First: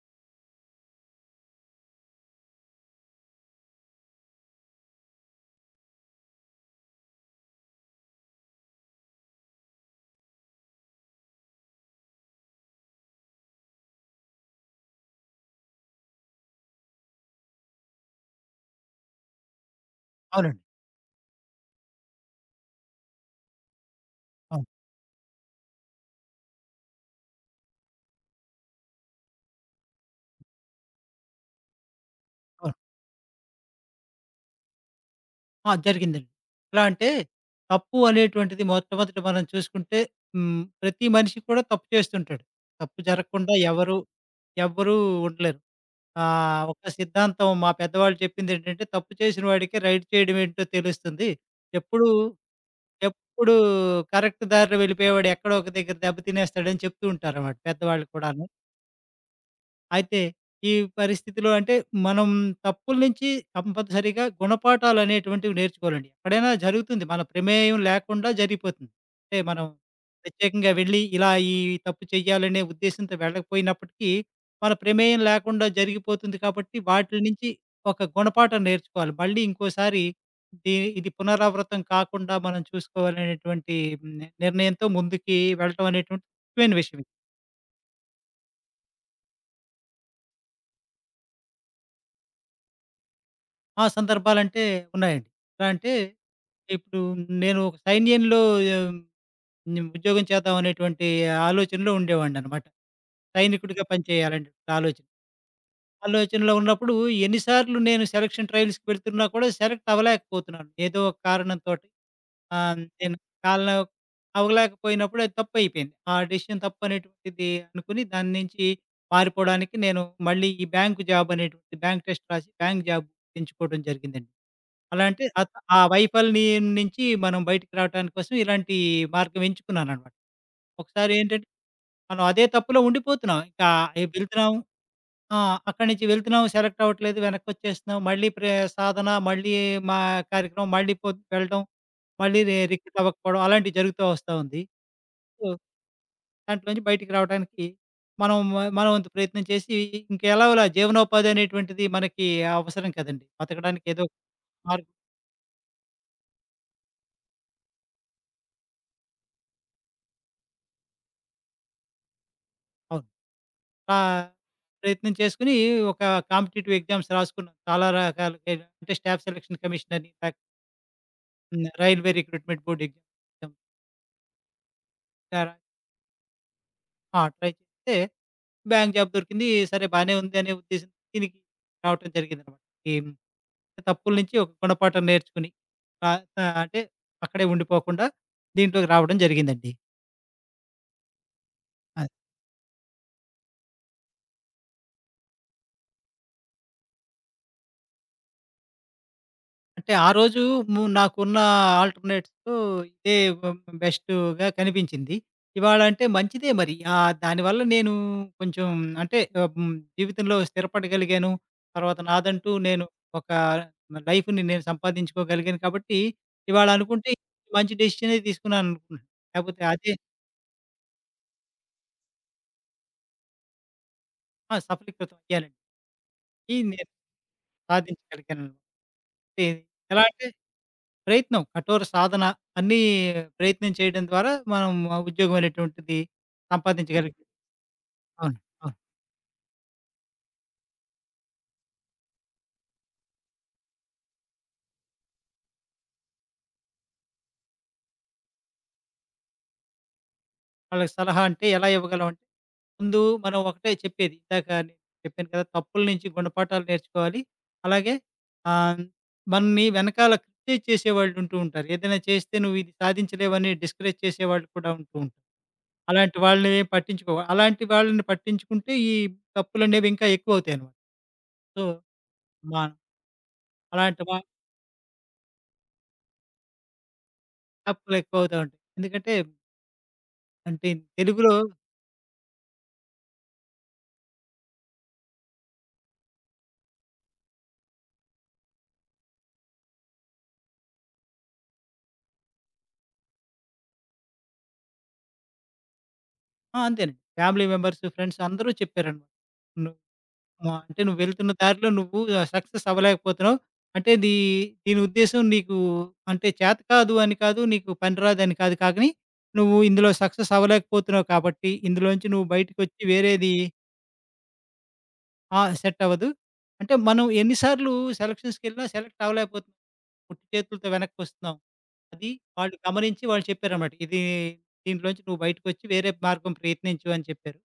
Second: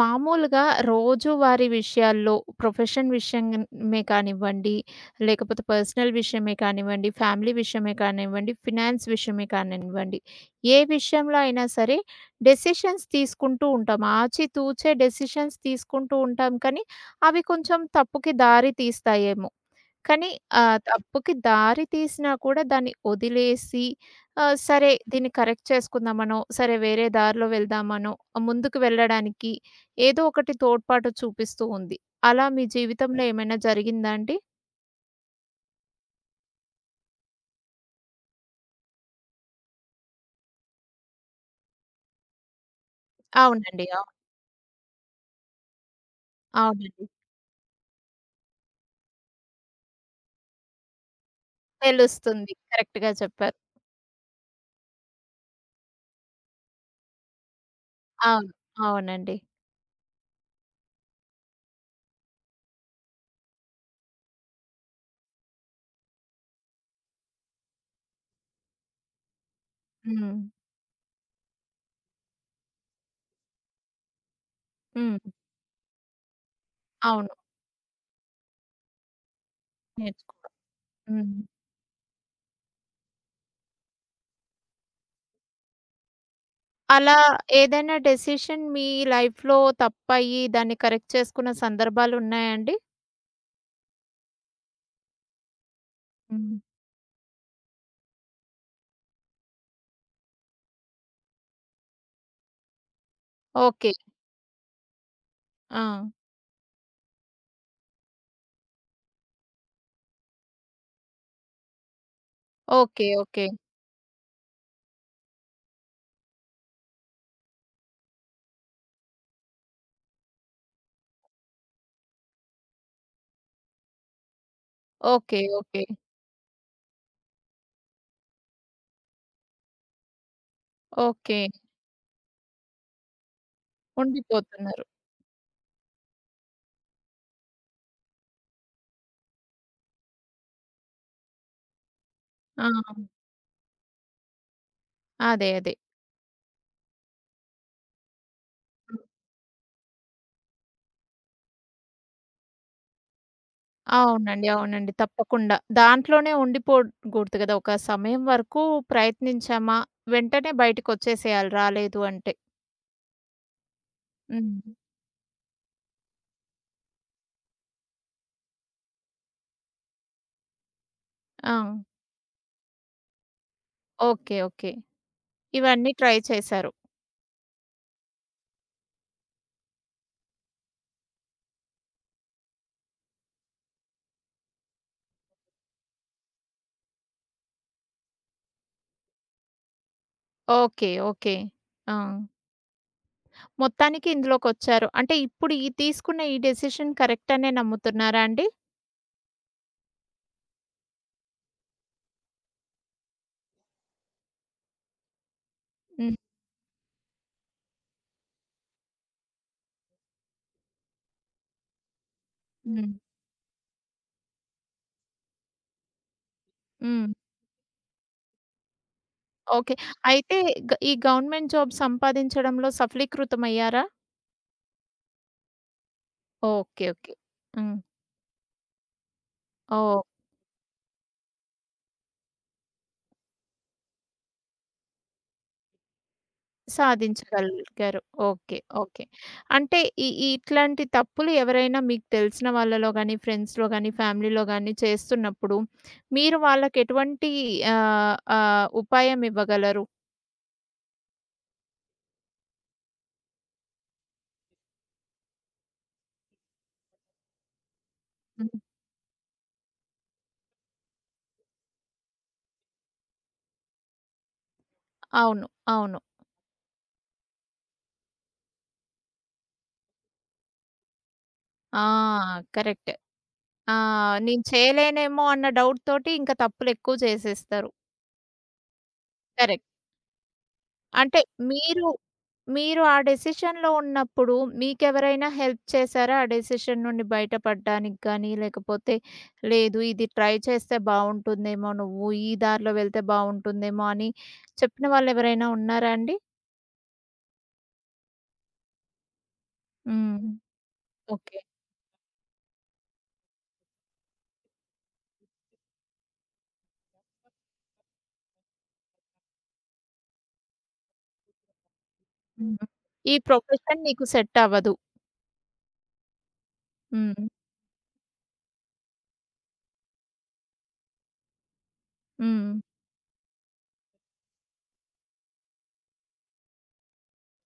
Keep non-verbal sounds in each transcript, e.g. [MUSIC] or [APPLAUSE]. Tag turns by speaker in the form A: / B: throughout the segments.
A: మామూలుగా రోజువారీ విషయాల్లో ప్రొఫెషన్ విషయమే కానివ్వండి, లేకపోతే పర్సనల్ విషయమే కానివ్వండి, ఫ్యామిలీ విషయమే కానివ్వండి, ఫినాన్స్ విషయమే కానివ్వండి, ఏ విషయంలో అయినా సరే డెసిషన్స్ తీసుకుంటూ ఉంటాం. ఆచితూచే డెసిషన్స్ తీసుకుంటూ ఉంటాం కానీ, అవి కొంచెం తప్పుకి దారి తీస్తాయేమో! కానీ
B: అవునండి.
A: తప్పుకి దారి తీసినా కూడా దాన్ని వదిలేసి
B: అవును.
A: సరే దీన్ని కరెక్ట్ చేసుకుందామనో, సరే వేరే దారిలో వెళ్దామనో, ముందుకు వెళ్ళడానికి ఏదో ఒకటి తోడ్పాటు చూపిస్తూ ఉంది. అలా మీ
B: అవును.
A: జీవితంలో ఏమైనా జరిగిందా అండి?
B: ఆ! జరిగిందండి. ఎలా అంటే, తప్పు అనేటువంటిది మొట్టమొదట మనం చూసుకుంటే ప్రతి మనిషి కూడా తప్పు చేస్తుంటాడు. తప్పు జరగకుండా
A: అవునండి.
B: ఎవరు,
A: అవును.
B: ఎవ్వరూ ఉండలేరు. ఒక
A: అవునండి.
B: సిద్ధాంతం మా పెద్దవాళ్ళు చెప్పిందేంటంటే, తప్పు చేసిన వాడికే రైట్ చేయడం ఏంటో తెలుస్తుంది. ఎప్పుడూ,
A: తెలుస్తుంది. కరెక్ట్‌గా
B: ఎప్పుడూ
A: చెప్పారు.
B: కరెక్ట్ దారిలో వెళ్ళిపోయేవాడు ఎక్కడో ఒక దగ్గర దెబ్బ తినేస్తాడని చెప్తూ ఉంటారన్నమాట పెద్దవాళ్ళు కూడాను.
A: అవును. అవునండి.
B: అయితే ఈ పరిస్థితిలో అంటే మనం తప్పుల నుంచి కంపల్సరీగా గుణపాఠాలనేటువంటివి నేర్చుకోవాలండి. ఎక్కడైనా జరుగుతుంది. మన ప్రమేయం లేకుండా జరిగిపోతుంది. అంటే మనం
A: హ్మ్.
B: ప్రత్యేకంగా వెళ్ళి ఇలా ఈ తప్పు చేయాలనే ఉద్దేశ్యంతో వెళ్ళకపోయినప్పటికీ, మన ప్రమేయం
A: హ్మ్.
B: లేకుండా జరిగిపోతుంది కాబట్టి వాటిల
A: అవును.
B: నుంచి ఒక గుణపాఠం నేర్చుకోవాలి. మళ్ళీ ఇంకోసారి
A: నేర్చుకోవడం.
B: ఇది
A: హ్మ్.
B: పునరావృతం కాకుండా మనం చూసుకోవాలనేటువంటి హ్మ్. నిర్ణయంతో ముందుకి వెళ్ళటం అనేటువంటిది ముఖ్యమైన విషయం.
A: అలా ఏదైనా డెసిషన్ మీ లైఫ్‌లో తప్పయ్యి దాన్ని కరెక్ట్ చేసుకున్న సందర్భాలున్నాయా అండి?
B: ఆ సందర్భాలంటే ఉన్నాయండి. ఎలా అంటే
A: హ్మ్.
B: ఇప్పుడు నేను ఒక సైన్యంలో ఆహ్, ఉద్యోగం చేద్దాం అనేటువంటి ఆలోచనలో ఉండేవాడిననమాట. సైనికుడిగా
A: ఓకే.
B: పనిచేయాలని ఆలోచన.
A: ఆ!
B: ఆలోచనలో ఉన్నప్పుడు ఎన్ని సార్లు నేను సెలక్షన్ ట్రయల్స్‌కి వెళ్తున్నా కూడా సెలెక్ట్ అవ్వలేకపోతున్నాను. ఏదో ఒక కారణంతోటి.
A: ఓకే.
B: నేను
A: ఓకే.
B: కాలం అవ్వలేకపోయినప్పుడు అది తప్పయిపోయింది. ఆ డెసిషన్ తప్పనేటువంటిది అనుకుని దాని నుంచి మారిపోవడానికి నేను మళ్ళీ ఈ బ్యాంక్ జాబ్ అనేటువంటి బ్యాంక్ టెస్ట్ రాసి బ్యాంక్ జాబ్ ఎంచుకోవడం జరిగిందండి. అలా అంటే
A: ఓకే.
B: అత్ ఆ
A: ఓకే.
B: వైఫల్యం నుంచి మనం బయటికి రావటానికి కోసం ఇలాంటి మార్గం ఎంచుకున్నాననమాట. ఒకసారి
A: ఓకే.
B: ఏంటంటే, మనం అదే తప్పులో ఉండిపోతున్నాం. ఇంకా ఎ వెళ్తున్నాము
A: ఉండిపోతున్నారు.
B: ఆ! అక్కడి నుంచి వెళ్తున్నాం, సెలెక్ట్ అవ్వట్లేదు, వెనక్కొచ్చేస్తున్నాం. మళ్ళీ సాధన, మళ్ళీ మా కార్యక్రమం, మళ్ళీ వెళ్ళడం, మళ్ళీ
A: ఆ!
B: రిక్రూట్ అవ్వకపోవడం అలాంటివి జరుగుతూ వస్తా ఉంది. సో,
A: అదే. అదే.
B: దాంట్లోంచి బయటికి రావడానికి మనం మన
A: హ్మ్.
B: వంతు ప్రయత్నం చేసి ఇంకెలాగోలా జీవనోపాధి అనేటువంటిది మనకి అవసరం కదండీ! బతకడానికి ఏదో ఒక
A: అవునండి.
B: మార్గం.
A: అవునండి. తప్పకుండా. దాంట్లోనే ఉండిపోకూడదు కదా! ఒక సమయం వరకు ప్రయత్నించామా, వెంటనే బయటికొచ్చేసేయాలి రాలేదు అంటే.
B: అవును. ఆ!
A: హ్మ్.
B: ప్రయత్నం చేసుకొని ఒక కాంపిటీటివ్ ఎగ్జామ్స్ రాసుకున్నాను. చాలా రకాలుగా అంటే స్టాఫ్ సెలక్షన్ కమిషన్ అని, లేక
A: ఆ!
B: Railway recruitment board exam.
A: Okay. Okay. ఇవన్నీ ట్రై చేశారు.
B: ఆ! ట్రై చేస్తే బ్యాంక్ జాబ్ దొరికింది. సరే బానే ఉంది అనే ఉద్దేశంతో దీనికి రావటం జరిగిందనమాట. ఈ తప్పుల నుంచి ఒక గుణపాఠం నేర్చుకుని ఆహ్, ఆహ్, అంటే అక్కడే ఉండిపోకుండా దీంట్లోకి రావడం జరిగిందండి.
A: ఓకే. ఓకే. ఆ!
B: అది.
A: మొత్తానికి ఇందులోకొచ్చారు. అంటే ఇప్పుడు ఈ తీసుకున్న ఈ డెసిషన్ కరెక్ట్ అనే నమ్ముతున్నారా అండి?
B: అంటే ఆ రోజు నాకున్న ఆల్టర్‌నేట్స్‌లో ఇదే బెస్ట్‌గా కనిపించింది. ఇవాళ అంటే
A: హ్మ్.
B: మంచిదే మరి. దానివల్ల నేను కొంచెం అంటే జీవితంలో స్థిరపడగలిగాను. తర్వాత నాదంటూ నేను
A: హ్మ్.
B: ఒక లైఫ్‌ని నేను సంపాదించుకోగలిగాను కాబట్టి, ఇవాళ అనుకుంటే
A: హ్మ్.
B: మంచి డెసిషనే తీసుకున్నాననుకున్నాను. లేకపోతే
A: ఓకే.
B: అదే.
A: అయితే ఈ గవర్నమెంట్ జాబ్ సంపాదించడంలో సఫలీకృతమయ్యారా?
B: ఆ! సఫలీకృతం అయ్యానండి. ఇది నేను
A: ఓకే. ఓకే. హ్మ్.
B: సాధించగలిగాను. అంటే
A: ఓహ్!
B: ఎలా అంటే ప్రయత్నం, కఠోర సాధన అన్నీ ప్రయత్నం చేయడం ద్వారా మనం ఆ ఉద్యోగం అనేటువంటిది సంపాదించగలిగి.
A: సాధించగలిగారు.
B: అవును.
A: ఓకే.
B: అవును.
A: ఓకే. అంటే ఈ ఈ ఇట్లాంటి తప్పులు ఎవరైనా మీకు తెలిసిన వాళ్ళలో గాని, ఫ్రెండ్స్‌లో గాని, ఫ్యామిలీలో గాని చేస్తున్నప్పుడు మీరు వాళ్ళకి ఎటువంటి ఆహ్, ఆహ్, ఉపాయం ఇవ్వగలరు?
B: వాళ్ళకి సలహా అంటే ఎలా ఇవ్వగలం అంటే, ముందు మనం ఒకటే చెప్పేది ఇందాక నేను చెప్పాను కదా! తప్పుల నుంచి గుణపాఠాలు నేర్చుకోవాలి. అలాగే
A: హ్మ్.
B: ఆహ్, మనని వెనకాల క్రిటిసైజ్ చేసేవాళ్ళు ఉంటూ ఉంటారు. ఏదైనా చేస్తే నువ్వు ఇది సాధించలేవని డిస్కరేజ్ చేసేవాళ్ళు కూడా ఉంటూ ఉంటారు.
A: అవును. అవును.
B: అలాంటి వాళ్ళని పట్టించుకుంటే ఈ తప్పులనేవి ఇంకా ఎక్కువవుతాయన్నమాట. సో,
A: ఆ!
B: మనం
A: కరెక్ట్. ఆ!
B: అలాంటి వా
A: నేను చేయలేనేమో అన్న డౌట్ తోటి ఇంకా తప్పులు ఎక్కువ చేసేస్తారు.
B: అప్పులెక్కువవుతా ఉంటాయి. ఎందుకంటే
A: కరెక్ట్.
B: అంటే
A: అంటే
B: తెలుగులో
A: మీరు, మీరు ఆ డెసిషన్‌లో ఉన్నప్పుడు మీకెవరైనా హెల్ప్ చేసారా? ఆ డెసిషన్ నుండి బయటపడడానికి గానీ, లేకపోతే లేదు ఇది ట్రై చేస్తే బావుంటుందేమో, నువ్వు ఈ దారిలో వెళ్తే బావుంటుందేమో అని చెప్పిన వాళ్ళెవరైనా ఉన్నారా అండి?
B: ఆ! అంతేనండి. ఫ్యామిలీ మెంబర్స్, ఫ్రెండ్స్ అందరూ చెప్పారనమాట. నువ్వు
A: హ్మ్.
B: మా అంటే నువ్వెళ్తున్న
A: ఓకే.
B: దారిలో నువ్వు సక్సెస్ అవ్వలేకపోతున్నావు. అంటే దీని ఉద్దేశ్యం నీకు అంటే చేత కాదు అని కాదు, నీకు పని రాదని కాదు కాకని, నువ్వు ఇందులో సక్సెస్ అవ్వలేకపోతున్నావు కాబట్టి, ఇందులోంచి నువ్వు
A: హ్మ్.
B: బయటకొచ్చి
A: ఈ
B: వేరేది.
A: ప్రొఫెషన్ నీకు సెట్ అవ్వదు.
B: ఆ! సెట్ అవ్వదు. అంటే మనం
A: హ్మ్.
B: ఎన్ని సార్లు సెలక్షన్స్‌కెళ్ళినా సెలెక్ట్ అవ్వలేకపోతున్నాం. ఉట్టి చేతులతో వెనక్కొస్తున్నాం. అది
A: హ్మ్.
B: వాళ్ళు గమనించి వాళ్ళు చెప్పారనమాట. ఇది దీంట్లోంచి నువ్వు బయటకొచ్చి వేరే మార్గం ప్రయత్నించు అని చెప్పారు.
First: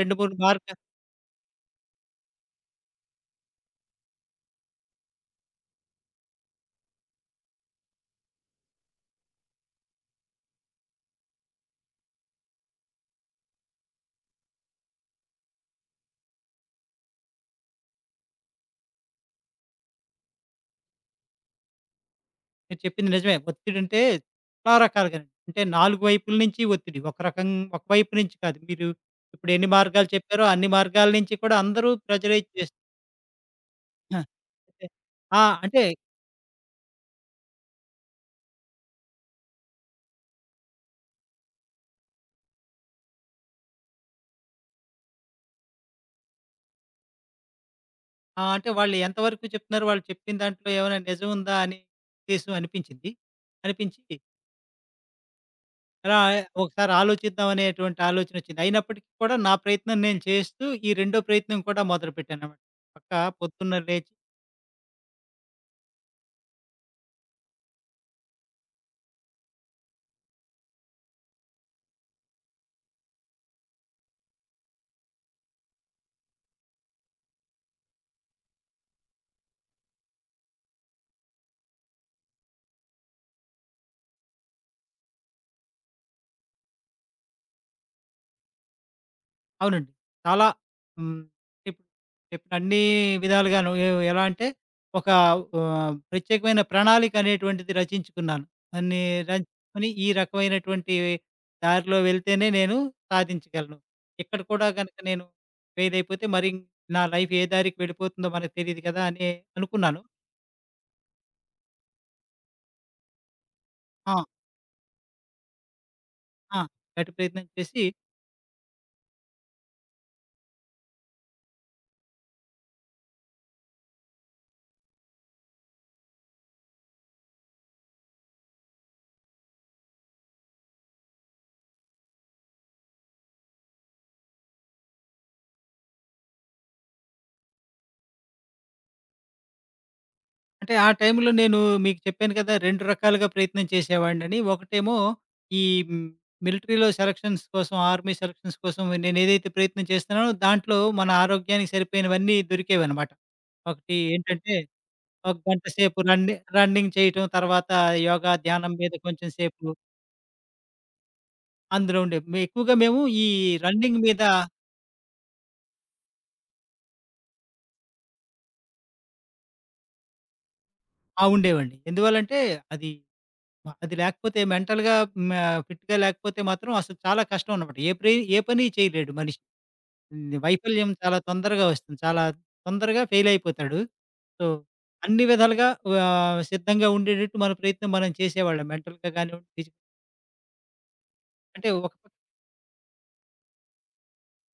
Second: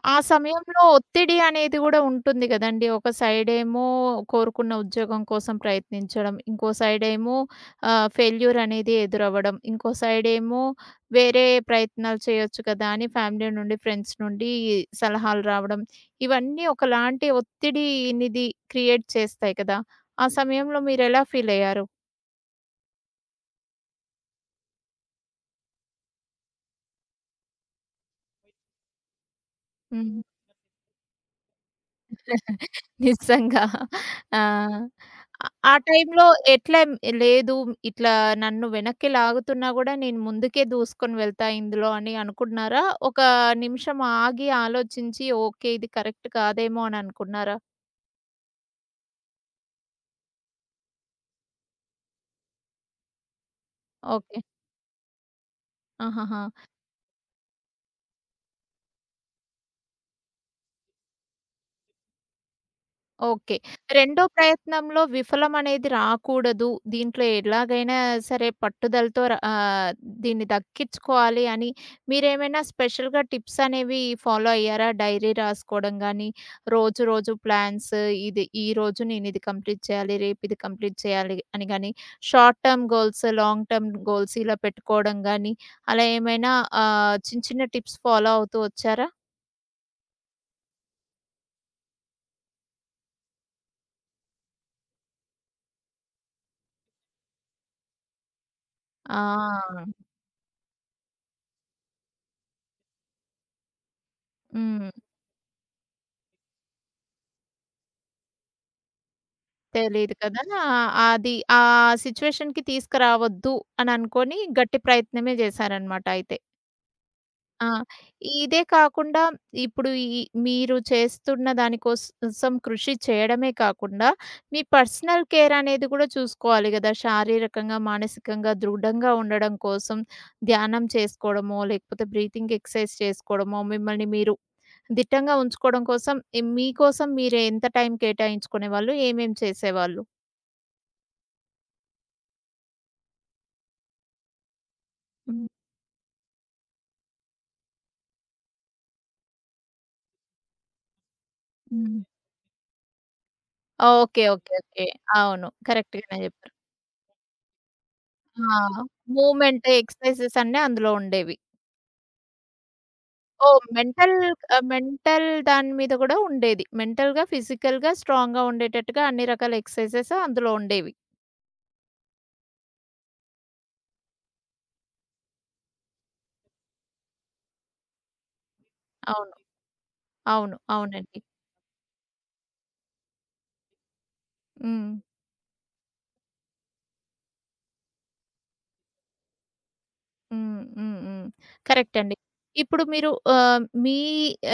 B: 2,
A: ఆ
B: 3 మార్గ
A: సమయంలో ఒత్తిడి అనేది గూడా ఉంటుంది గదండీ! ఒక సైడేమో కోరుకున్న ఉద్యోగం కోసం ప్రయత్నించడం. ఇంకో సైడేమో ఫెయిల్యూర్ అనేది ఎదురవ్వడం. ఇంకో సైడేమో వేరే ప్రయత్నాలు చేయొచ్చు కదా! అని ఫ్యామిలీ నుండి, ఫ్రెండ్స్ నుండి సలహాలు రావడం. ఇవన్నీ ఒకలాంటి ఒత్తిడినిది క్రియేట్ చేస్తాయి కదా! ఆ సమయంలో మీరెలా ఫీలయ్యారు?
B: మీరు చెప్పింది నిజమే. ఒత్తిడంటే చాలా రకాలుగానండి. అంటే 4 వైపుల నుంచి ఒత్తిడి. ఒక రకం ఒక వైపు నుంచి కాదు. మీరు ఇప్పుడు ఎన్ని మార్గాలు
A: హ్మ్.
B: చెప్పారో అన్ని మార్గాల నుంచి కూడా అందరూ ప్రెజరైజ్ చేస్తు.
A: నిజంగా.
B: ఆ!
A: ఆ!
B: అంటే ఆ!
A: ఆ
B: అంటే
A: టైంలో ఎట్లా లేదు ఇట్లా నన్ను వెనక్కి లాగుతున్నా గూడా నేను ముందుకే దూసుకొని వెళ్తా ఇందులో అని అనుకున్నారా? ఒక నిమిషం ఆగి ఆలోచించి ఓకే. ఇది కరెక్ట్ కాదేమో అని అనుకున్నారా?
B: ఆ! అంటే వాళ్ళు ఎంతవరకు చెప్తున్నారు? వాళ్ళు చెప్పిన దాంట్లో ఏమైనా నిజం ఉందా? అని ఉద్దేశం అనిపించింది. అనిపించి
A: ఓకే.
B: అలా
A: ఆహాహా!
B: ఒకసారి ఆలోచిద్దాం అనేటువంటి ఆలోచనొచ్చింది. అయినప్పటికి కూడా నా ప్రయత్నం నేను చేస్తూ, ఈ రెండో ప్రయత్నం కూడా మొదలుపెట్టాననమాట. పక్కా
A: ఓకే.
B: పొద్దున్న లేచి
A: రెండో ప్రయత్నంలో విఫలమనేది రాకూడదు. దీంట్లో ఎలాగైనా సరే పట్టుదలతో దీన్ని దక్కించుకోవాలి అని మీరేమైనా స్పెషల్‌గా టిప్స్ అనేవి ఫాలో అయ్యారా? డైరీ రాసుకోవడం గానీ, రోజు రోజు ప్లాన్స్ ఇది ఈరోజు నేను ఇది కంప్లీట్ చేయాలి, రేపు ఇది కంప్లీట్ చేయాలి అని గానీ, short term goals, long term goals ఇలా పెట్టుకోవడం గానీ, అలా ఏమైనా చిన్న చిన్న టిప్స్ ఫాలో అవుతూ వచ్చారా?
B: అవునండి. చాలా హ్మ్. ఇప్పుడు చెప్పిన అన్ని విధాలుగాను ఎలా అంటే ఒక ప్రత్యేకమైన ప్రణాళిక అనేటువంటిది రచించుకున్నాను. అన్ని
A: ఆ!
B: రచించుకొని ఈ రకమైనటువంటి దారిలో వెళ్తేనే నేను సాధించగలను. ఇక్కడ కూడా
A: హ్మ్.
B: గనక నేను ఫెయిల్ అయిపోతే మరి నా లైఫ్ ఏ దారికి వెళ్ళిపోతుందో మనకు తెలీదు కదా! అని అనుకున్నాను.
A: తెలీదు కదా! అది ఆ సిట్యుయేషన్‌కి తీసుకురావద్దు అని
B: ఆ!
A: అనుకోని గట్టి ప్రయత్నమే చేశారనమాట అయితే.
B: ఆ! గట్టి ప్రయత్నం
A: ఆ!
B: చేసి
A: ఇదే కాకుండా ఇప్పుడు ఈ మీరు చేస్తున్న దాని కోసం కృషి చేయడమే కాకుండా, మీ పర్సనల్ కేర్ అనేది కూడా చూసుకోవాలి కదా! శారీరకంగా, మానసికంగా దృఢంగా ఉండడం కోసం ధ్యానం చేసుకోవడమో, లేకపోతే బ్రీతింగ్ ఎక్సర్సైజ్ చేసుకోవడమో, మిమ్మల్ని మీరు దిట్టంగా ఉంచుకోవడం కోసం, ఈ మీకోసం మీరు ఎంత టైం కేటాయించుకునేవాళ్ళు? ఏమేం చేసేవాళ్ళు?
B: అంటే ఆ టైంలో నేను మీకు చెప్పాను కదా! 2 రకాలుగా ప్రయత్నం చేసేవాడినని. ఒకటేమో
A: హ్మ్.
B: ఈ హ్మ్, మిలిటరీలో సెలక్షన్స్ కోసం, ఆర్మీ సెలక్షన్స్ కోసం నేనేదైతే ప్రయత్నం చేస్తున్నానో దాంట్లో మన ఆరోగ్యానికి
A: హ్మ్.
B: సరిపోయినవన్నీ దొరికేవనమాట. ఒకటి
A: ఓకే. ఓకే.
B: ఏంటంటే
A: ఓకే.
B: ఒక
A: అవును.
B: గంట సేపు
A: కరెక్ట్‌గానే చెప్పారు.
B: రన్నింగ్ చేయటం, తర్వాత యోగా,
A: ఆ!
B: ధ్యానం మీద కొంచెం సేపు
A: మూవ్‌మెంట్ ఎక్సర్‌సైజెస్ అన్నీ అందులో ఉండేవి.
B: అందులో ఉండే ఎక్కువగా మేము ఈ
A: ఓహ్!
B: రన్నింగ్
A: మెంటల్
B: మీద.
A: మెంటల్ దాని మీద కూడా ఉండేది. మెంటల్‌గా, ఫిజికల్‌గా స్ట్రాంగ్‌గా ఉండేటట్టుగా అన్ని రకాల ఎక్సర్‌సైజెస్ అందులో ఉండేవి.
B: ఆ! ఉండేవండి. ఎందువల్లంటే అది అది లేకపోతే మెంటల్‌గా మ ఫిట్‌గా లేకపోతే మాత్రం అసలు చాలా కష్టం అన్నమాట. ఏ పని చేయలేడు
A: అవును.
B: మనిషి.
A: అవును.
B: వైఫల్యం చాలా
A: అవునండి.
B: తొందరగా వస్తుంది. చాలా తొందరగా ఫెయిల్ అయిపోతాడు. సో,
A: హ్మ్.
B: అన్ని విధాలుగా సిద్ధంగా ఉండేటట్టు మన ప్రయత్నం మనం చేసేవాళ్ళం. మెంటల్‌గా కానివ్వండి, ఫిజికల్
A: హ్మ్. హ్మ్. హ్మ్.
B: అంటే ఒక
A: కరెక్ట్
B: పక్క.
A: అండి. ఇప్పుడు మీరు మీ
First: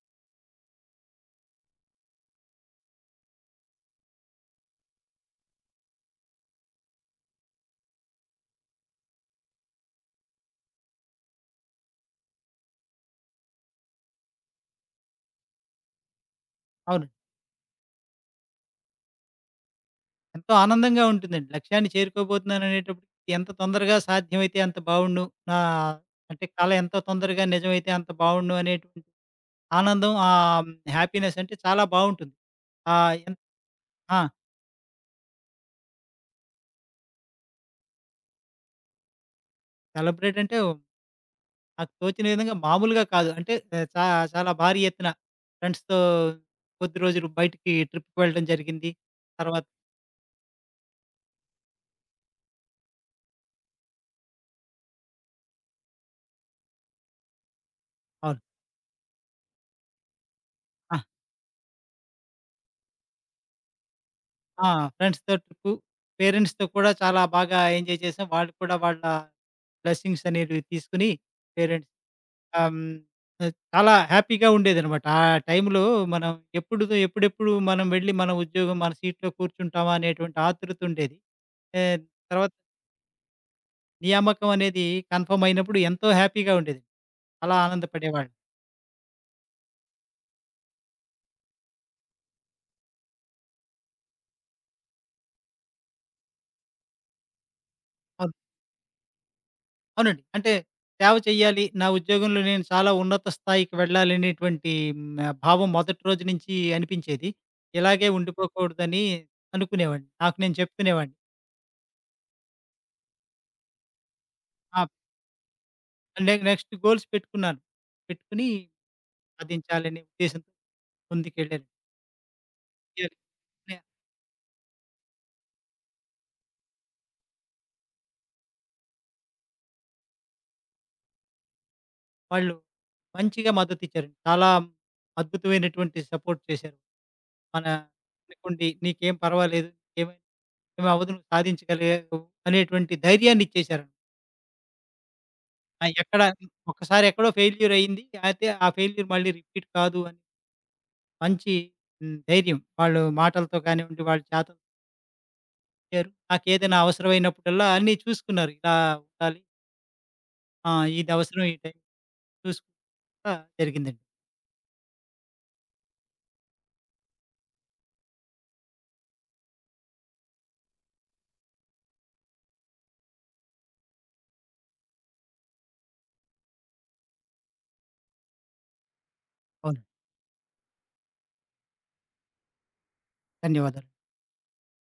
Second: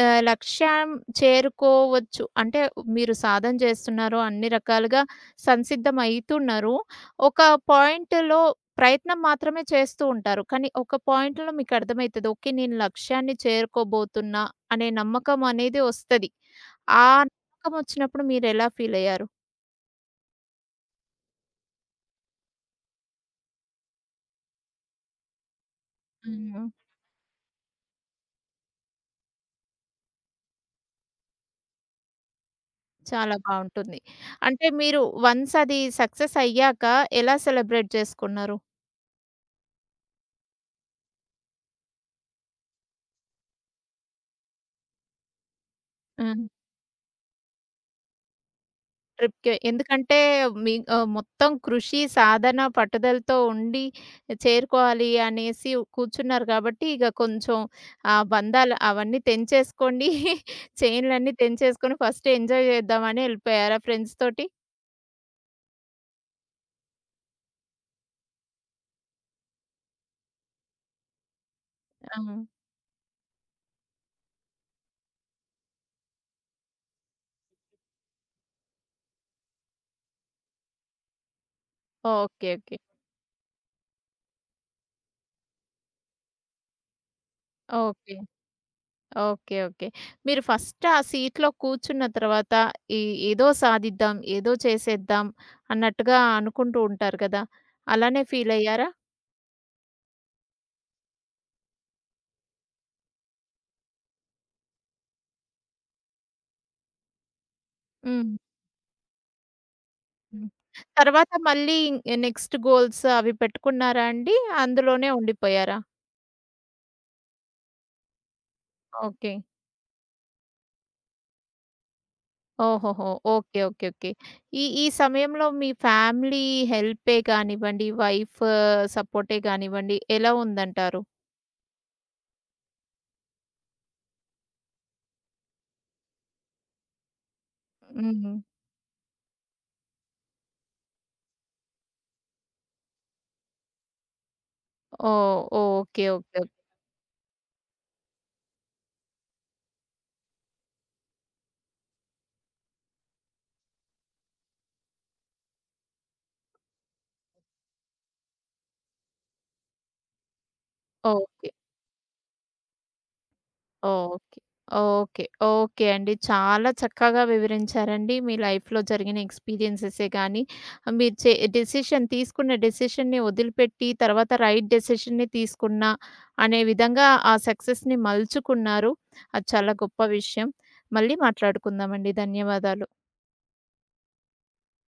A: లక్ష్యం చేరుకోవచ్చు. అంటే మీరు సాధన చేస్తున్నారు. అన్ని రకాలుగా సంసిద్ధం అయితున్నారు. ఒక పాయింట్‌లో ప్రయత్నం మాత్రమే చేస్తూ ఉంటారు. కానీ ఒక పాయింట్‌లో మీకు అర్థమైతది. ఓకే. నేను లక్ష్యాన్ని చేరుకోబోతున్నా అనే నమ్మకం అనేది వస్తది.
B: అవును.
A: ఆ నమ్మకం వచ్చినప్పుడు మీరెలా ఫీల్ అయ్యారు?
B: ఎంతో ఆనందంగా ఉంటుందండి. లక్ష్యాన్ని చేరుకోబోతున్నాను అనేటప్పటికి ఎంత తొందరగా సాధ్యమైతే అంత బావుండు. నా
A: హ్మ్.
B: అంటే
A: హ్మ్.
B: కల ఎంత తొందరగా నిజమైతే అంత బావుండు అనేటువంటి ఆనందం హ్యాపీనెస్ అంటే చాలా బావుంటుంది.
A: చాలా
B: ఎంత.
A: బావుంటుంది.
B: ఆ!
A: అంటే మీరు వన్స్ అది సక్సెస్ అయ్యాక ఎలా సెలబ్రేట్ చేసుకున్నారు?
B: సెలబ్రేట్ అంటే నాకు తోచిన విధంగా మామూలుగా కాదు. అంటే ఆహ్, చా చాలా భారీ ఎత్తున ఫ్రెండ్స్‌తో
A: హ్మ్.
B: కొద్ది రోజులు బయటికి ట్రిప్‌కి వెళ్ళడం జరిగింది.
A: ట్రిప్‌కి
B: తర్వాత
A: ఎందుకంటే మీ మొత్తం కృషి, సాధన, పట్టుదలతో ఉండి చేరుకోవాలి అనేసి కూర్చున్నారు కాబట్టి ఇక కొంచెం ఆ
B: అవును.
A: బంధాలు అవన్నీ తెంచేసుకోండి. [LAUGHS]
B: ఆ!
A: చైన్‌లన్నీ తెంచేసుకొని ఫస్ట్ ఎంజాయ్ చేద్దామని ఎళ్ళిపోయారా ఫ్రెండ్స్ తోటి?
B: ఆ! ఫ్రెండ్స్‌తో ట్రిప్పు, పేరెంట్స్‌తో కూడా చాలా బాగా ఎంజాయ్ చేసాం. వాళ్ళు కూడా వాళ్ళ బ్లెస్సింగ్స్ అనేటివి తీసుకొని పేరెంట్స్
A: ఆ!
B: ఆహ్, హ్మ్, చాలా హ్యాపీగా ఉండేదనమాట. ఆ టైంలో మనం ఎప్పుడుదో ఎప్పుడెప్పుడు మనం వెళ్ళి మన ఉద్యోగం, మన సీట్‌లో కూర్చుంటామా అనేటువంటి ఆతృత ఉండేది. ఆహ్, తర్వాత
A: ఓకే. ఓకే.
B: నియామకం అనేది కన్ఫర్మ్ అయినప్పుడు ఎంతో హ్యాపీగా ఉండేది. అలా
A: ఓకే.
B: ఆనందపడేవాడిని.
A: ఓకే. ఓకే. మీరు ఫస్ట్ ఆ సీట్‌లో కూర్చున్న తర్వాత ఈ ఏదో సాధిద్దాం, ఏదో చేసేద్దాం అన్నట్టుగా అనుకుంటూ ఉంటారు కదా! అలానే
B: అవును.
A: ఫీల్ అయ్యారా?
B: అవునండి. అంటే సేవ చేయాలి. నా ఉద్యోగంలో నేను చాలా ఉన్నత స్థాయికి వెళ్ళాలనేటువంటి భావం మొదటి రోజు నుంచి అనిపించేది. ఇలాగే
A: హ్మ్.
B: ఉండిపోకూడదని అనుకునేవాడిని. నాకు
A: హ్మ్.
B: నేను చెప్పుకునేవాడిని.
A: తర్వాత మళ్ళీ నెక్స్ట్ గోల్స్ అవి పెట్టుకున్నారా అండి?
B: ఆ!
A: అందులోనే ఉండిపోయారా?
B: నెక్స్ట్ గోల్స్ పెట్టుకున్నాను. పెట్టుకొని
A: ఓకే.
B: సాధించాలనే ఉద్దేశంతో ముందుకెళ్ళాను.
A: ఓహోహో! ఓకే. ఓకే. ఓకే. ఈ ఈ సమయంలో మీ ఫ్యామిలీ హెల్పే కానివ్వండి, వైఫ్ సపోర్టే కానివ్వండి ఎలా ఉందంటారు?
B: వాళ్ళు మంచిగా మద్దతిచ్చారండి. చాలా అద్భుతమైనటువంటి సపోర్ట్ చేశారు. మన
A: హ్మ్.
B: అనుకోండి నీకేం పర్వాలేదు. ఏమై ఏమవ్వదు నువ్వు సాధించగలిగావు అనేటువంటి ధైర్యాన్ని ఇచ్చేశారు.
A: ఓహ్!
B: ఆ!
A: ఓకే.
B: ఎక్కడ
A: ఓకే. ఓకే.
B: ఒక్కసారి ఎక్కడో ఫెయిల్యూర్ అయింది. అయితే ఆ ఫెయిల్యూర్ మళ్ళీ రిపీట్ కాదు అని మంచి ధైర్యం. వాళ్ళు మాటలతో కానివ్వండి, వాళ్ళు చేతలు చెప్పారు. నాకేదైనా అవసరమైనప్పుడల్లా అన్నీ చూసుకున్నారు. ఇలా ఉండాలి. ఆ! ఇది అవసరం
A: ఓకే.
B: ఈ టైం చూసుకుంటా జరిగిందండి.
A: ఓకే. ఓకే. ఓకే అండి. చాలా చక్కగా వివరించారండి. మీ లైఫ్‌లో జరిగిన ఎక్స్‌పీరియన్సెసే గానీ, మీరు చే డెసిషన్ తీసుకున్న డెసిషన్‌ని వదిలిపెట్టి, తర్వాత రైట్ డెసిషన్‌ని తీసుకున్నా అనే విధంగా ఆ సక్సెస్‌ని మలుచుకున్నారు. అది చాలా
B: అవునండి.
A: గొప్ప విషయం. మళ్ళీ మాట్లాడుకుందామండి. ధన్యవాదాలు.
B: ధన్యవాదాలు.